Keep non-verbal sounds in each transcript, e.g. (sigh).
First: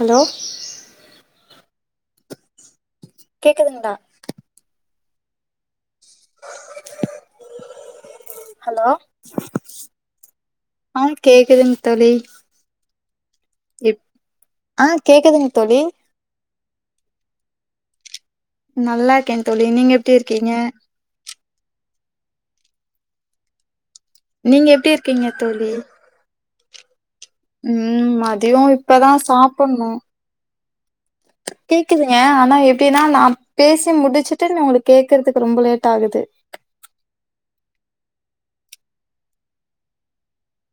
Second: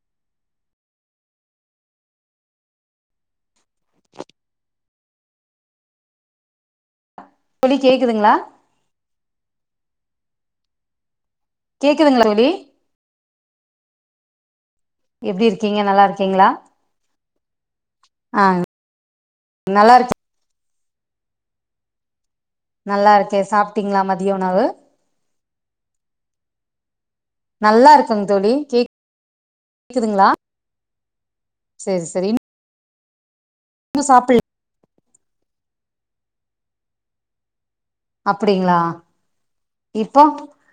Allow கேக்குதுங்தா குல்லி கேக்குதுங்களா ஹலோ ஆங் கேக்குதுங் தொலி கேக்குதுங்களா தோழி எப் ஆஹ் எப்டி கேக்குதுங்தோழி இருக்கீங்க நல்லா இருக்கீங்களா ஆ நல்லா இருக்கேன் தோழி நல்லா நீங்க இருக் எப்படி இருக்கீங்க நல்லா இருக்கே சாப் நீங்க எப்டி இருக்கீங்க தோழி நல்லா உம் இருக்குங் தோழி மதியம் இப்பதான் சாப்புட்ணும் கேக்குதுங்களா செரி கேக்குதுங்க செரி ஆனா எப் தினா நாம் பேசி இன்னு சாப்பிட்ல முடிச்சிட்டு ந உங்களுக்கு கேட்க்குறதுக்கு ரொம்ப லேட் கட் ஆகுது அப்டிங்களா இப் ப்போ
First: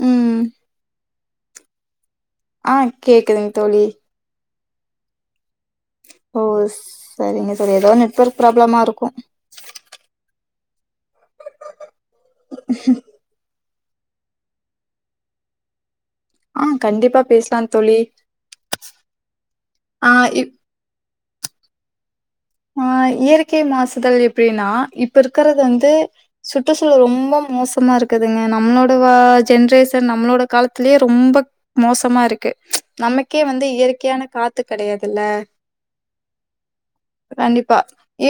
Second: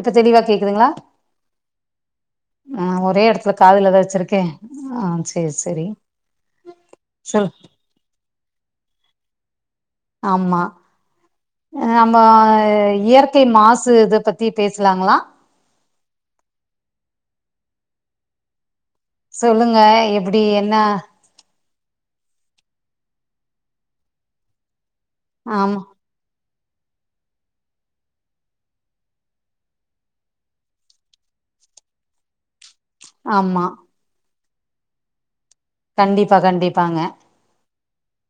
இப்ப தெளிவா ம் கேக்குதுங்களா ஆ ஆஹ் ஒரே கேக்குதுங் இடத்துல தோழி காதுல தான் வச்சிருக்கேன் ஆஹ்ச் ஓ சொல் சரிங்க சரி ஏதோ நெட்வொர்க் ப்ராப்ளமா இருக்கும் ஆமா நம்ம இயற்கை மாசு மாசு இத பத்தி பேசலாங்களா ஆஹ் கண்டிப்பா பேசலாம் தோழி சொல்லுங்க ஆ எப்படி இப் என்ன ஆஹ் இயற்கை மாசுகள் எப்படின்னா இப்ப இருக்கறது ஆமா வந்து சுற்றுச்சூழல் ரொம்ப மோசமா இருக்குதுங்க நம்மளோட வா ஜென்ரேஷன் நம்மளோட காலத்திலயே ரொம்ப மோசமா இருக்கு நமக்கே ஆமா வந்து இயற்கையான காத் த்து கிடையாதுல்ல கண்டிப்பா கண்டிப்பாங்க கண்டிப்பா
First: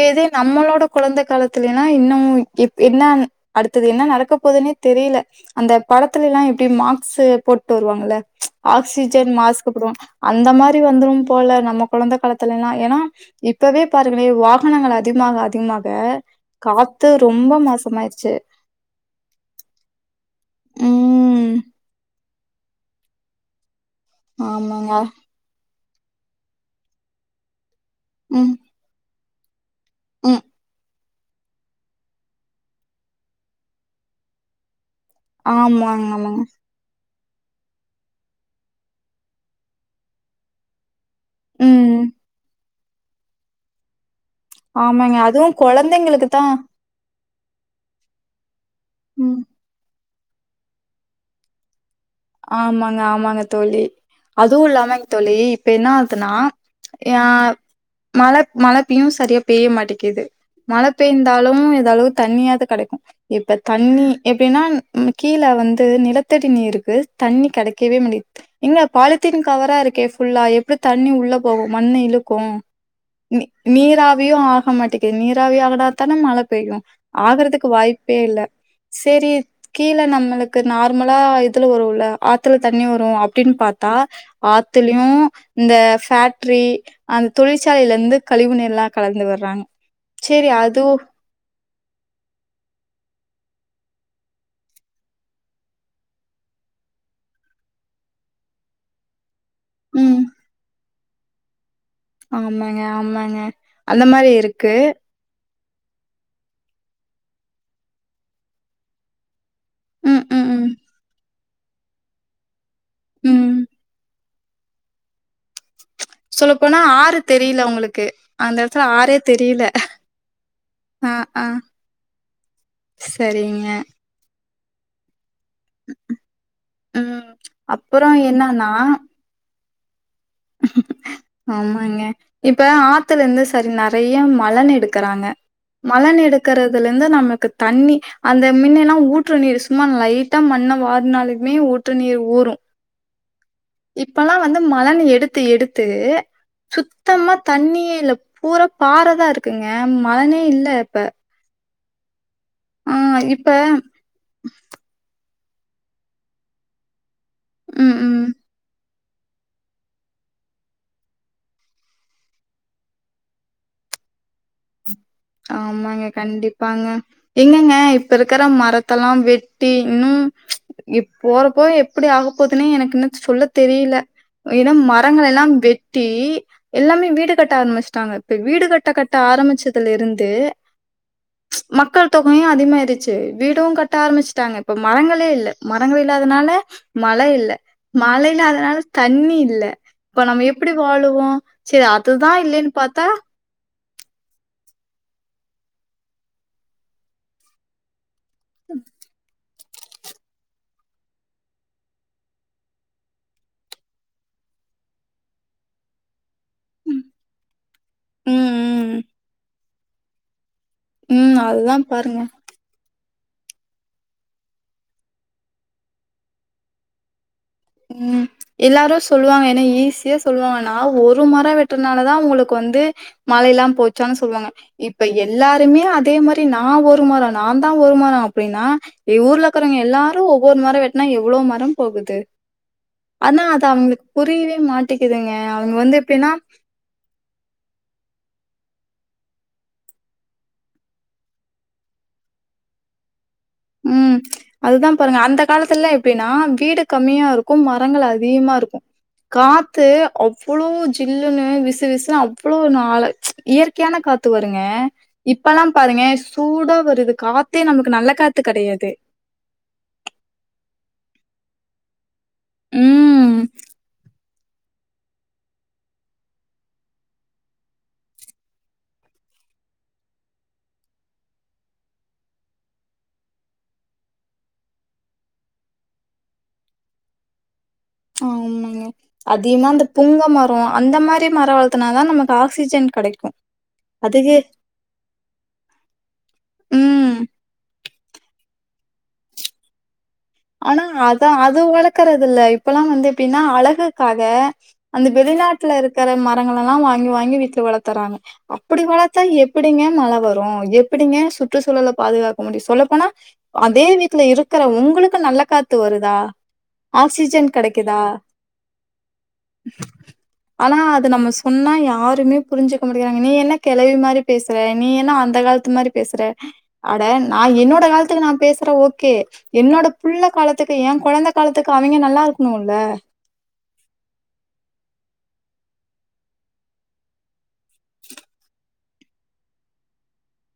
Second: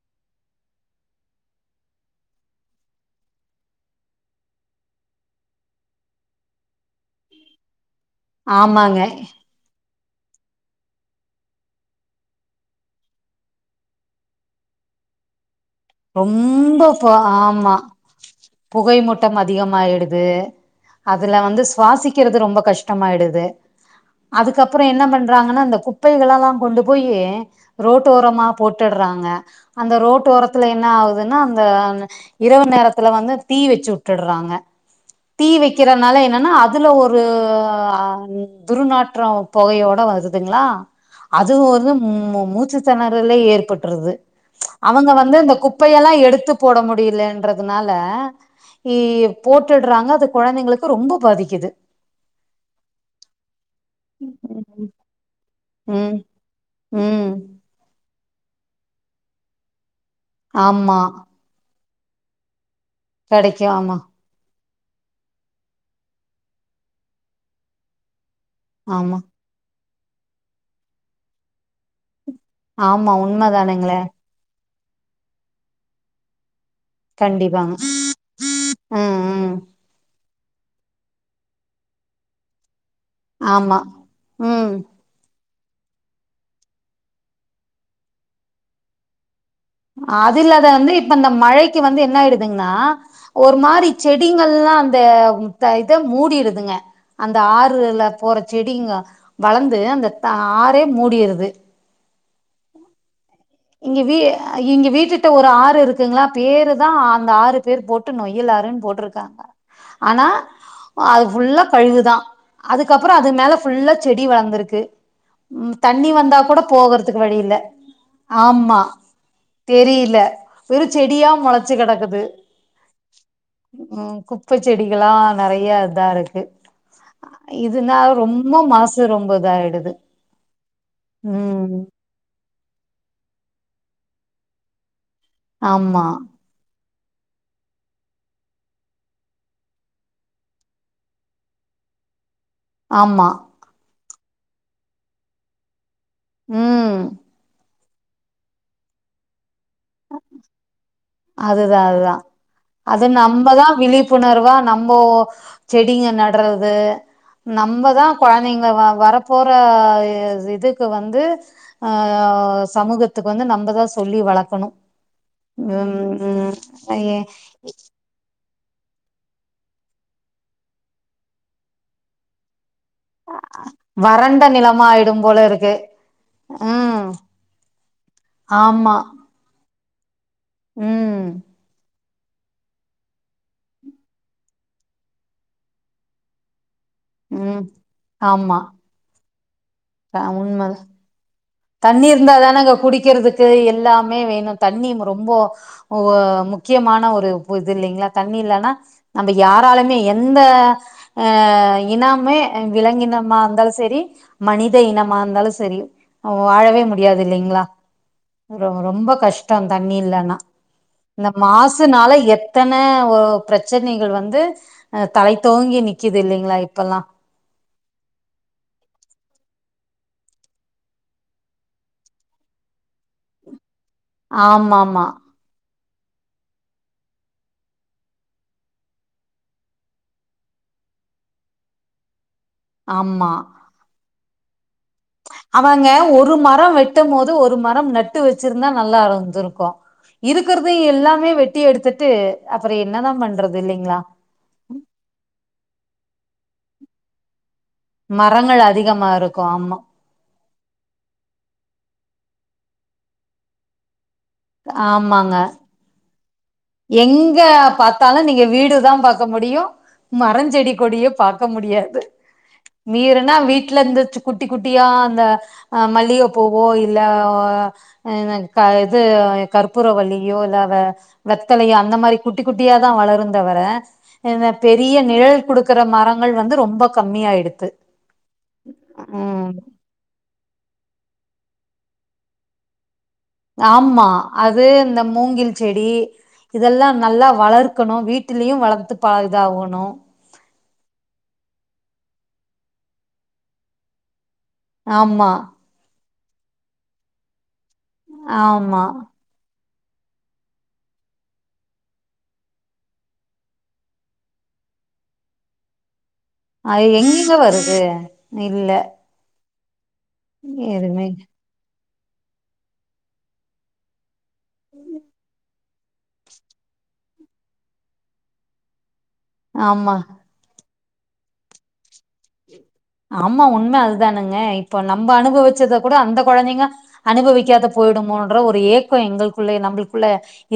ஏதே நம்மளோட குழந்தை காலத்துல எல்லா இன்னு இப் என்ன அடுத்தது என்ன நடக்க போகுதுன்னே தெரியல அந்த படத்துல எல்லா எப்படி மாக்ஸ் போட்டு வருவாங்க போல ஆமாங்க ஆக்சிஜன் மாஸ்க் போடுவாங்க அந்த மாதிரி வந்துரும் போல நம்ம குழந்த காலத்துல எல்லாம் ஏன்னா இப்பவே பாருங்களே வாகனங்கள் அதிகமாக அதிகமாக ரொம்ப காத்து பா ரொம்ப ஆமா மாசமாயிருச்சு புகை மூட்டம் அதிக ஆயிடுது அதுல ம் வந்து சுவாசிக்க க்கிறது ரொம்ப கஷ்டமாயிடுது அதுக்கப்புறம் ஆமாங்க என்ன பண்றாங்கன்னா அந்த கு குப்பைகளெல்லாம் கொண்டு போயு ரோட்டோரமா ம் போட்டுடுறாங்க ஹா அந்த ரோட்டு ம் ஓர என்ன ஆவுதுன்னா அந்த இரவு நேரத்துல வந்து தீ வச்சு விட்டுடுறாங்க தீ ஆமாங்க வைக்கிறதுனால ஆமாங்க என்னன்னா அதுல ஒரு ஒரு துருநாற்றம் பொகையோட வருதுங்களா அது ஒரு ம் ம மூச்சு (inaudible) ணறலே ஏற்பட்ருது ஆமாங்க வந்து அதுவு இந்த குப்பையெல்லா கொழந்தைங்களுக்கு தா எடுத்து போட முடியலன் ன்றதுனால இ ம் போட்டுடறாங்க அது குழந்தைங்களுக்கு ரொம்ப பாதிக்குது ஆமாங்க ஆமாங்க தோழி அதுவு இல்லாமங்க தோழி இப்ப என்ன ம் ஆதுனா ஆ ம் மழை மழை பெயு சரியா பெய்ய மாட்டி க்கிது மழை ஆமா பெய்ந்தாலும் எதளவுக்கு தண்ணியாவது கிடை இப்ப கிடைக்கும் ஆமா தண்ணி எப்டின்னா ம் கீழ வந்து நிலத்தடி நீருக்கு தண்ணி கிடைக்கவே முடி இங்க ஆமா பாலித்தீன் கவரா இரு கே ஃபுல்லா எப்படி தண்ணி உள்ள போகு மண் இழுக் கு ஆமா நீ உண்மைதானுங்களே நீராவியு ஆக மாட் டிக்கு நீராவி ஆனாத்தான மழை பெய்யு ஆகுறதுக்கு கண்டிப்பாங்க வாய்ப்பே இல்ல ம் சேரி ம் கீழ நம்மளுக் கு நார்மலா இதுல வருல்ல ஆத்துல தண் ணி வரு அப்படின்னு ஆமா பாத்தா ம் ஆத்துலயு இந்த ஃபேக்ட்ரி அந்த தொழிற்சாலையிலந்து கழிவு நிரெல்லா கலந்து விடறாங்க அது இல்லாத வந்து இப்ப இந்த மழை க்கு வந்து என்ன ஆயிடுதுங்கன்னா ஒரு மாரி செடிங்கள்ல்லா அந்த இத மூடிடுதுங்க அந்த ஆறுல போற செடிங்க வளர்ந்து அந்த ம் ஆறே மூடியிறது ஆமாங்க ஆமாங்க இங்க அந்த வீ மாரி இருக்கு இங்க வீட்ட்ட ஒரு ஒரு ஆறு இருக்குங்களா பேருதா அந்த ஆறு பேர் போட்டு நொய்யலாருன்னு போட்டிருக்காங்க ம் ஆனா ம் ம் அது ஃபுல்லா கழிவுதா அதுக்கப்புறோ அது மேல ம் ஃபுல்லா செடி செடி வளர்ந்திருக்கு தண்ணி வந்தா கூட சொல்லப்போனா ஆறு போகறதுக்கு வழி இல்ல தெரியல உங்களுக்கு அந்த ஆமா எடத்துல ஆறே தெரியல ஒரு ஆ செடியா ஆ முளைச்சு கிடக்குது சரிங்க உம் குப்பை செடிகலாம் நிறைய இதான் இருக்கு ம் இதுனா அப்பறோ ரொம்ப என்னன்னா மாசு ரொம்பத ஆடுது (inaudible) ஆமாங்க இப்ப ஆத்து பத்துல இருந்து சரி நிறைய மலண் எடுக்கு க்கறாங்க ஆமா மலண் எடுக்கிறது தலந்து நமக்கு தண்ணி அந்த மல்லாம் ஊற்று நீர் சும்மா லைட்டா மண்ணை வாடறுனாலுமே ஊற்று நீர் ஊரும் ஆமா இப்பெல்லாம் வந்து மலண் எடுத்து த்தை எடுத்து து ம் சுத்தமா தண்ணியே இல்ல பூரா பாறைதான் இருக்குங்க மலனே இல்ல இப்ப அதுதான் அதுதான் ஆ அது இப்ப நம்பதான் விழிப்புணர்வா நம்போ செடிங்க நடறது ம் நம்மதா ம் குழந்தைங்களா வர போற இதுக்கு வந்து அஹ் சமூகத்துக்கு வந்து நம்மதான் சொல்லி வளர்க்கணும் ஆமாங்க கண்டிப்பாங்க எங்கங்க இப்ப இருக்க ரும் மரத்தெல்லாம் வெட்டி இன்னும் போறப்போ எப்படி ஆகப்போதுன்னு எனக்கு என்னத்த சொல்ல தெரியல வறண்ட ஏன்னா நிலமா ஆயிடும் மரங்கள் போல எல்லாம் இருக்கு வெட்டி ம் எல்லாமே வீடு கட்ட ஆரம்பிச்சட்டாங்க இப்ப வீடு கட்ட ஆமா கட்ட ஆரம்பிச்சது இருந்து ம் மக்கள் தொகையும் அதிகமாயிடுச்சு வீடும் கட்ட ஆரம்பிச்சுட்டாங்க இப்ப மரங்களே இல்லை மரங்கள் இல்லாதனால மழை இல்ல ம் மழ ஆமா இல்லாதனால தண்ணி இல்ல இப்ப ஆ நம்ம எப்படி உண்மதா வாழுவோம் தண்ணி இருந்தாாதானே இங்க குடிக்கிறதுக்கு எல்லாமே வேணும் தண்ணி ரொம்ப முக்கியமான ஒரு இது இல்லைங்களா தண்ணி இல்லைன்னா நம்ம யாராலுமே எந்த அஹ் இனமே விலங்கினமா இருந்தாலும் சரி மனித இனமா இருந்தாலும் சரி அவ வாழவே முடியாது இல்லிங்ளா ரொ ம் ம் ரொம்ப கஷ் டோ தண்ணி இல்லனா இந்த ம் அதுதா மாசுனால பாருங்க. எத்தன ஓ பிரச்சனைகள் வந்து அ தலை தோங்கி நிக்குது இல்லிங்ளா இப்பல்லா உம் எல்லாரோ சொல்லுவாங்க என ஈஸியா சொல்லுவாங்க நா ஒரு மரம் வெட்டுனாலதா உங்குளுக்கு வந்து மழைலா போ சன சொல்வாங்க ஆமாமா இப்ப எல்லாருமே அ அதே மாரி நா ஒரு மரோ நான்தா ஒரு மரோ அப்டின்னா ஊர்ல இருக்கறவுங்க எல்லாரோ ஒவ்வொரு மரோ வெட்னா எவ்ளோ மரம் போகுது ஆமா அனா அது அவுங்குளுக் புரியவே மாட் அவங்க ஒரு மரொ வெட்டம் போது ஒரு மரம் நட்டு வச் வெச்சுருந்தா நல்லாருந்துருக்கோ இருக்கற்தயு எல்லாமே வெட்டி எடுத்துட்டு அப்பரோ என்னதா பண்றது இல்லைங்களா உம் அதுதா பாருங்க அந்த காலத்துலா எ பினா வீடு கமியா இரு கு மரங்கள் அதீகமா மரங்கள் இருக்கோ அதிகமா இருக்கும் ஆமா காத்து அவ் வுளோ ஜில்லுன்னு விசு விசுன்னு அவ்ளோ நாள ச்ச இயற்கையான காத் த்து வருங்க ஆமாங்க இப்பலா பாருங்க சு எங்க பாத்தாலு நீங்க கெடையாது வீடுதா பாக்க முடியு மரஞ்செடி கொடியு பா க்க முடியாது மீர்னா ம் வீட்ல இந்த சு குட்டி குட்டியா அந்த அ மல்லிகபூவோ இல்ல வ என க இது கற்பூரவள்ளியோ இல்ல அவ வெத்தலய அந்த மாரி குட்டி குட்டியா தா வளருந்தவர இந்த பெரிய நிழல் குடுக்கற மரங்கள் வந்து ரொம்ப கம்மியாயிடுத்து ஆமாங்க ம் அதீமா அந்த புங்க மரொ அந்த மாரி தி மரொ வளதுனாதா நமக்கு ஆக்சிஜன் கெடைக் ஆமா அது இந்த மூங்கில் செடி இதெல்லா ம் நல்லா வளர் கணோ வீட்டுலயு வளத்து பழ இதாவணோ ஆனா அத அது வளக்கறதில்ல இப்பெல்லா வந்து எப்டினா அழகுக்காக அந்த ஆமா வெளிநாட்ல இரு கர மரங்களெல்லா வாங்கி வாங்கி வீட்ல வள தராங்க அப்புடி ஆமா வளத்தா எப் பிடிங்க மழ வரோ எப்பிடிங்க சுற்றுசூழல பாதுகாக்க முடியு சொல்ல போனா அதே வீட்ல இருக்கற உங்குளு கு நல்ல காத்து வருதா அது எங்கிங்க ஆக்சிஜன் வருது கெடைக்குதா இல்ல ஆனா அது எதுமே நம்ம சொன்னா யா ஆருமே புருஞ்சுக்க மாட்டிக்கறாங்க நீ என்ன கெளவி மாரி பேசற நீ என்ன அந்த கால த்து மாரி பேசற அட நா என்னோட காலத்துகு நா பேசறேன் ஓ ஓகே என்னோட ஆமா காலத்துக்கு ஏ கொழந்த காலத்துக்கு அவிங்க நல்லாருக் ஆமா உண்ம அதூதானங்க இப்போ நம் நம் அனுபவிச்சத கூட அந்த கொழந்தைங்க அனுபவிக்காது போய்டுமோன்ற ஒரு ஏக்கம் எங்களுக்குள்ள நம்மளுக்குள்ள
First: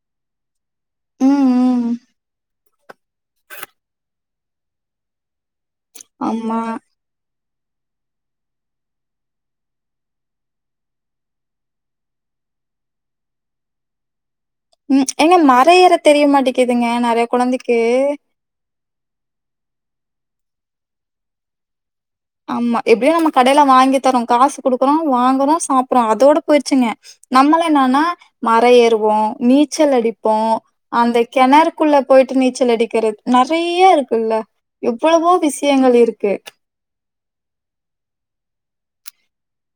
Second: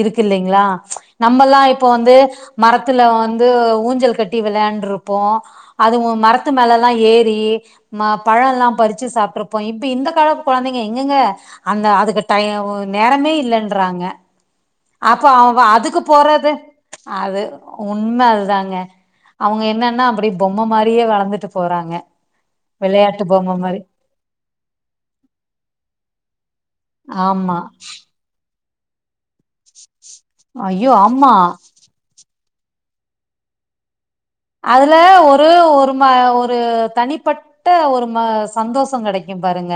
இருக்கு இல்லைங்களா. ம்ச் ம் நம்மல்லாம் இப்போ ம் வந்து. மரத்துல வந்து ஊஞ்சல் கட்டி வெளையாண்டுருப்போம். அதுவும் மரத்து ஆமா மேல எல்லாம் ஏறி. ஏறி பழம் எல்லாம் பறிச்சு சாப்பிட்டு இருப்போம். இப்ப இந்த கால கொழந்தைங்க எங்கங்க அந்த அதுக்கு டைம் நேரமே இல்லைன்றாங்க. ம் அப்போ ஏங்க அவ மர ஏற அதுக்கு தெரிய போறது மாட்டேக்குதுங்க ம்ச் நெறைய அது கொழந்தைக்கு உண்ம அதுதாங்க. அவங்க என்னன்னா அப்படி பொம்ம மாரியே வளந்துட்டு போறாங்க. ஆமா எப்படியும் விளையாட்டு நம்ம பொம்ம கடையில மாரி வாங்கி தரோம் காசு குடுக்குறோம் வாங்குறோம் சாப்பிறோம் அதோட போயிடுச்சுங்க ஆமா நம்மளா என்னன்னா. மரம் ஏறுவோம். நீச்சல் அடிப்போ ஐயோ அந்த ஆமா கெணறுக்குள்ள போய் நீச்சல் அடிக்கிறது நெறியருக் அதுல ஒரு ஒரு மா இருக்கு ஒரு தனி. ப்பட்ட ஒரு ம சந்தோஷம் கெடைக்கும் பாருங்க.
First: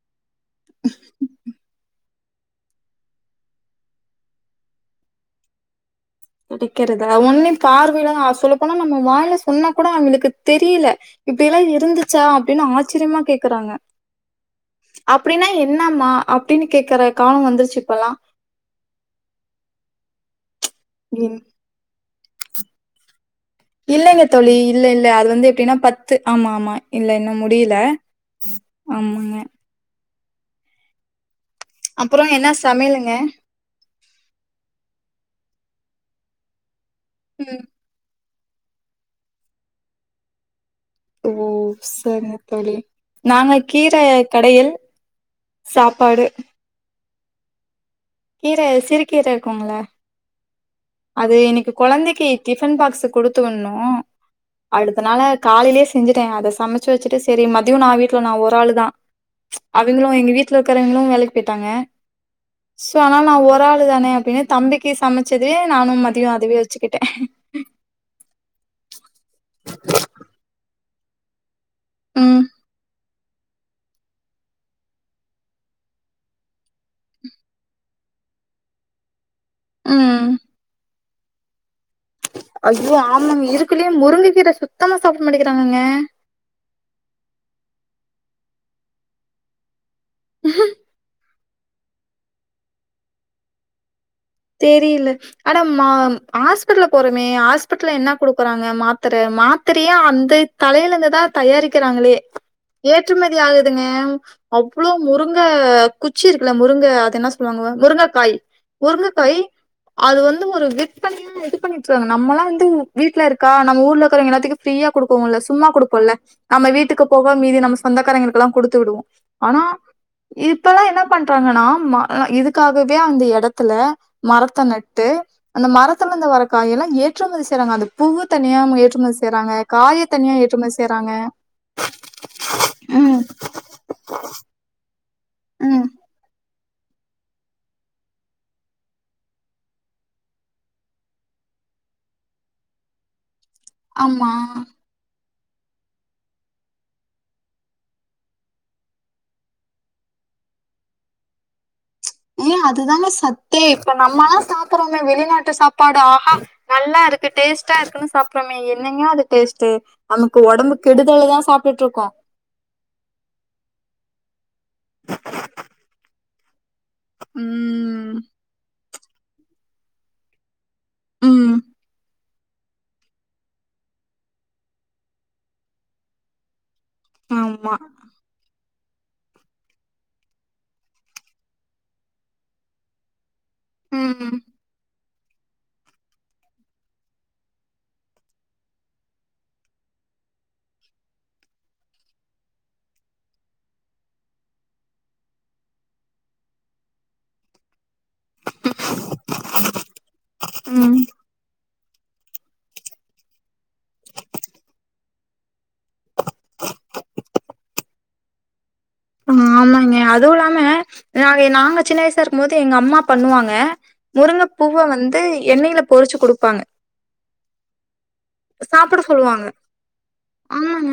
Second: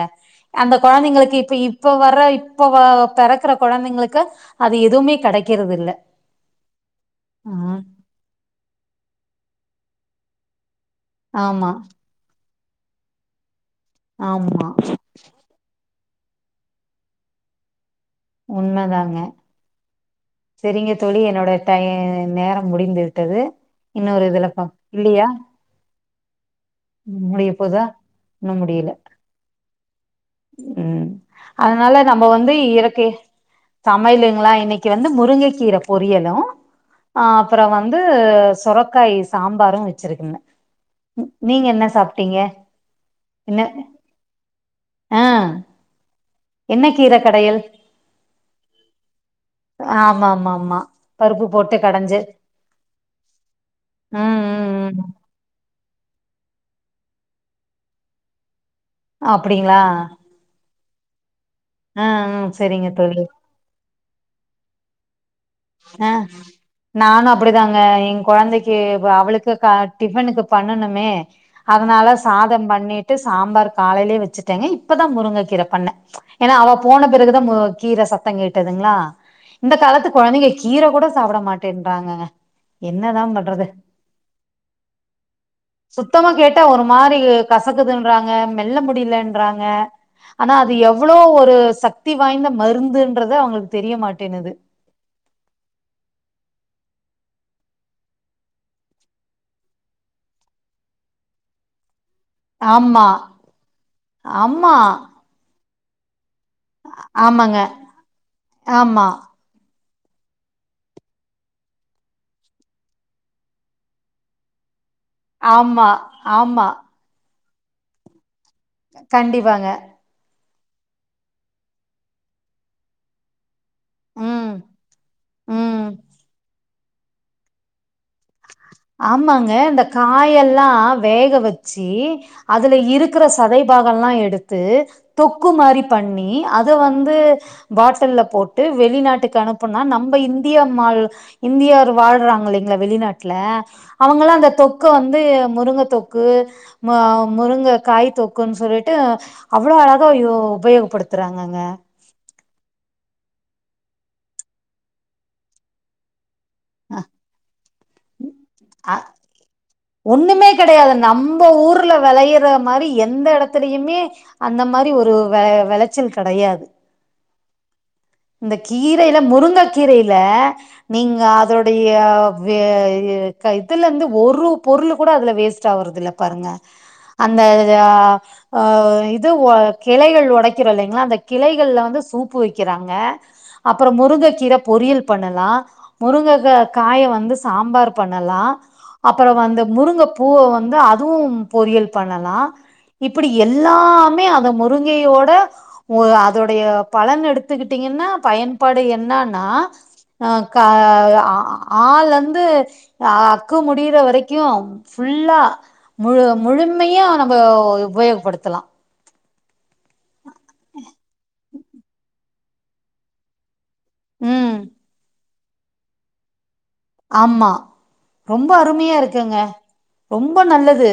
அந்த கொழந்திங்ளுக்கு இப்ப இப்போ வர. இப்ப வ பெறக்குற கொழந்திங்ளுக்கு அது எதுவுமே கெடைக்கிறது இல்ல. கெடைக்கறதா ஒன்னு ம் பார்வில அ சொல்ல போனா நம்ம வாய்ல. சொன்னா கூட அவுங்குளுக்கு தெரியில. இப்டியெல்லா ஆமா இருந்துச்சா. அப்டின் ஆச்சரியமா கேக்குறாங்க. ஆமா. இன்னாமா அப்டின் கேக்குற காலோ வந்துர்ச்சு இப்பல்லா உண்ம தாங்க. செரிங்க தோழி ம் என்னோட டை நேரம் முடிந்து விட்டது. இல்லைங்க இன்னொரு இதுல தோழி பா இல்ல இல்ல இல்லையா அது வந்து எப்டினா பத் து ஆமா ஆமா. இல்ல இன்னு முடிய முடியல போதா ஆமாங்க. உம். அதனால அப்புறோ நம்ம என்ன வந்து இயற்கை சமையலுங்க சமையலுங்களா இன்னைக்கு வந்து முருங்கை கீரை போரி. பொரியலும். அ ம் அப்புறம் வந்து. சுரக்காய் சாம்பாரும் வச்சிருக்கங்க. ஓ சரிங்க தோழி நாங்க என்ன கீரை கடையல் ஆ சாப்பாடு. என்ன கீரை கடையல். கீரை சிறு கீரை இருக்குங்களா ஆமா ஆமா ஆமா அது பருப்பு இன்னைக்கு போட்டு கடஞ்சு குழந்தைக்கு டிஃபன் பாக்ஸ் கொடுத்து விணும் ம் ம் ம் அடுத்தனால காலையிலயே செஞ்சுட்டேன் அதை சமைச்சு வச்சுிட்டு சரி மதியம் நான் வீட்டில் நான் ஒரு ஆள் தான் அப்படிங்களா கரங்களும் வ போிட்டாங்க சரிங்க சோ தோழி ஆனால் நான் ஒரு ஆள் தானே அப்படின்னு தம்பிக்கு சமைச்சதுி அஹ் நானும் அப்படிதாங்க என் குழந்தைக்கு அவளுக்கு டிஃபனுக்கு பண்ணும் அதனால ம் சாதம் பண்ணிட்டு சாம்பார் காலையிலயே வச்சுட்டேங்க இப்பதான் முருங்கை கீரை பண்ணேன் ஏன்னா அவள் போன பிறகுதான் மு கீரை சத்தம் கட்டதுங்களா இந்த காலத்து ம் கொழனங்க கீர கூட ஆப்பட மாட்ட ங்க ஐயோ என்னதான் ஆமாங்க பண்றது இருக்குலயே முருங்கக்கீர சுத்தமா சாப்ட மாட்டேங்கிறாங்கங்க சுத்தமா கேட்ட ஒரு மாதிரி கசக்குதுன்னு ங்க மெல்ல முடியலன்றாங்க ஆனா அது எவ்வளோ சக்தி வாய்ந்த மருந்துன்றத அவங்களுக்கு தெரிய மாட்டேன் தெரியல ஆடா ஹாஸ்பிடல்ல போறமே ஹாஸ்பிடல் என்ன குடுக்குறாங்க மாத்திர மாத்திரையா அந்த தலையில இருந்துதான் தயாரிக்கிறாங்களே ஆமா ஏற்றுமதி ஆகுதுங்க ஆமா அவ்வளவு முருங்க ச்சி இருக்குல முருங்கை அது என்ன ஆமாங்க சொல்லுவாங்க முருங்கக்காய் ஆமா முருங்க அது வந்து ஒரு விற்பண்ணைய இது பண்ணிட்டு இருக்காங்க நம்மல்லாம் வந்து வீடல இருக்கா நம்ம ஊர்ல இருக்கறவங்க எல்லாத்துக்கும் ஃப்ரீயா கொடுக்கோம் சும்மா ஆமா கொடுக்கும்ல ஆமா நம்ம வீட்டுக்கு போக மதி நம்ம சொந்தக்காரங்க இருக்கலாம் குடுத்து விடுவோம் ஆனா கண்டிப்பாங்க இப்பல்லாம் என்ன பண்றாங்கன்னா இதுக்காகவே அந்த இடத்துல ம் மரத்தை நட்டு அந்த ம் மரத்துலந்த வர காய எல்லாம் ஏற்றுமதி செய்றாங்க அந்த பூ ஆமாங்க இந்த ஏற்றுமதி காயெல்லாம் செய்றாங்க வேக வச்சு அதுல ம் இருக்கற சதைபாகம் எல்லாம் எடுத்து தொக்கு மாதிரி ம் பண்ணி அதை வந்து பாட்டில் போட்டு வெளிநாட்டுக்கு அனுப்பணும்னா நம்ம இந்தியாழ் இந்தியா வாழ்றாங்க இலைங்களா வெளிநாட்டுல ஆமா அவங்காம் அந்த தொக்கை வந்து முருங்கை தொக்கு முருங்கை காய் தொக்குன்னு சொல்லிட்டு அவ்வளோ அழகாயோ உபயோகப்படுத்துறாங்கங்க ஏ அதுதானே சத்தே இப்ப நம்ம எல்லாம் சாப்பிடுறோமே வெளிநாட்டு சாப்பாடு ஆகா நல்லாருக்கு டேஸ்ட்டா இருக்குன்னு ப்றமே அ என்னங்கய அது டேஸ்டு ஒண்ணுமே கெடையாது நம்ம ஊர்ல இருக்கோ விளையிற மாரி எந்த இடத்துலயுமே அந்த மாரி ஒரு வ வெளைச்சல் கெடையாது ம் ந்த கீர் ரையில முருங்கக் கீரையில நீங்க ம் அதோடைய வே இ க த்துல ருந்து ஒரு பொருளு கூட அதுல வேஸ்ட்டா ஆவுறது இல்ல பாருங்க அந்த ஆமா அ ஆ இது உ கிளைகள் உடைக்கிறோல்லங்களயா அந்த கிளைகள்ல வந்து சூப்பு வைக்கிறா ங்க அப்றோ ம் முருங்கைக்கீர பொரியல் பண்ணலா முருங்ககா காய வந்து சாம்பார் பண்ணலா அப்புறோ வந்த முருங்கை பூவ வந்து அதுவும் பொரியல் பண்ணலா இப்டி எல்லாமே அந்த முருங்கையோட அதோடைய பலன் எடுத் ட்டீங்க என்ன பயன்பாடு என்னன்னா ஹ க ம் அ அ ளருந்து அக்கு முடிற வரக்கு ஃபுல்லா முழு முழுமையா நம்ம உபயோகப்படுத்தலா ம் ஆமாங்கே அதுவுல்லாம நாங்க நாங்க சின்ன வயசாருக்கும் போது எங்க அம்மா பண்ணுவாங்க ம் முருங்கைப்பூவ வந்து எண்ணயில பொறுச்சு குடுப்பாங்க ஆமா ரொம்ப அருமையா சாப்பிட இருக்கங்க சொல்லுவாங்க. ரொம்ப நல்லது ஆமாங்க.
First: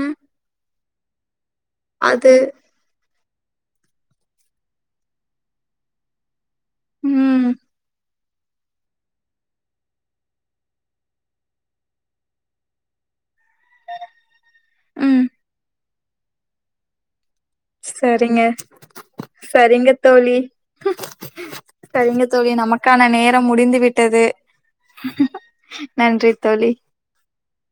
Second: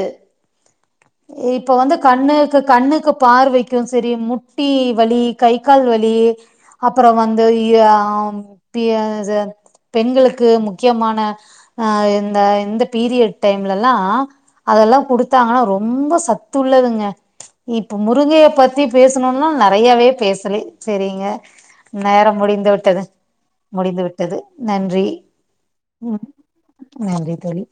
இப்போ வந்து அது கண்ணுக்கு கண்ணுக்கு பார் வைக்கு சரி முட்டி வலி கை கால் வலி அப்புறோ வந்து ம், இய பெண்களுக்கு முக்கியமான அய்ந்த இந்த பீரியட் டைம்லல்லா அதல்லா ம். புடுத்தாங்கன்னா ரொம் ரொம்ப சத்து உள்ளதுங்க இப்ப சரிங்க. முருங்கைய பத்தி பேசணும்னா சரிங்க நிறையாவே தோழி. பேசலை சேரிங்க சரிங்க நேரம் தோழி. முடிந்து விட்டது நமக்கான நேரம் முடிந்து விட்டது நன்றி உ நன்றி தோழி. நன்றி தோழி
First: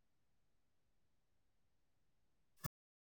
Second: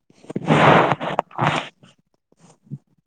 (inaudible)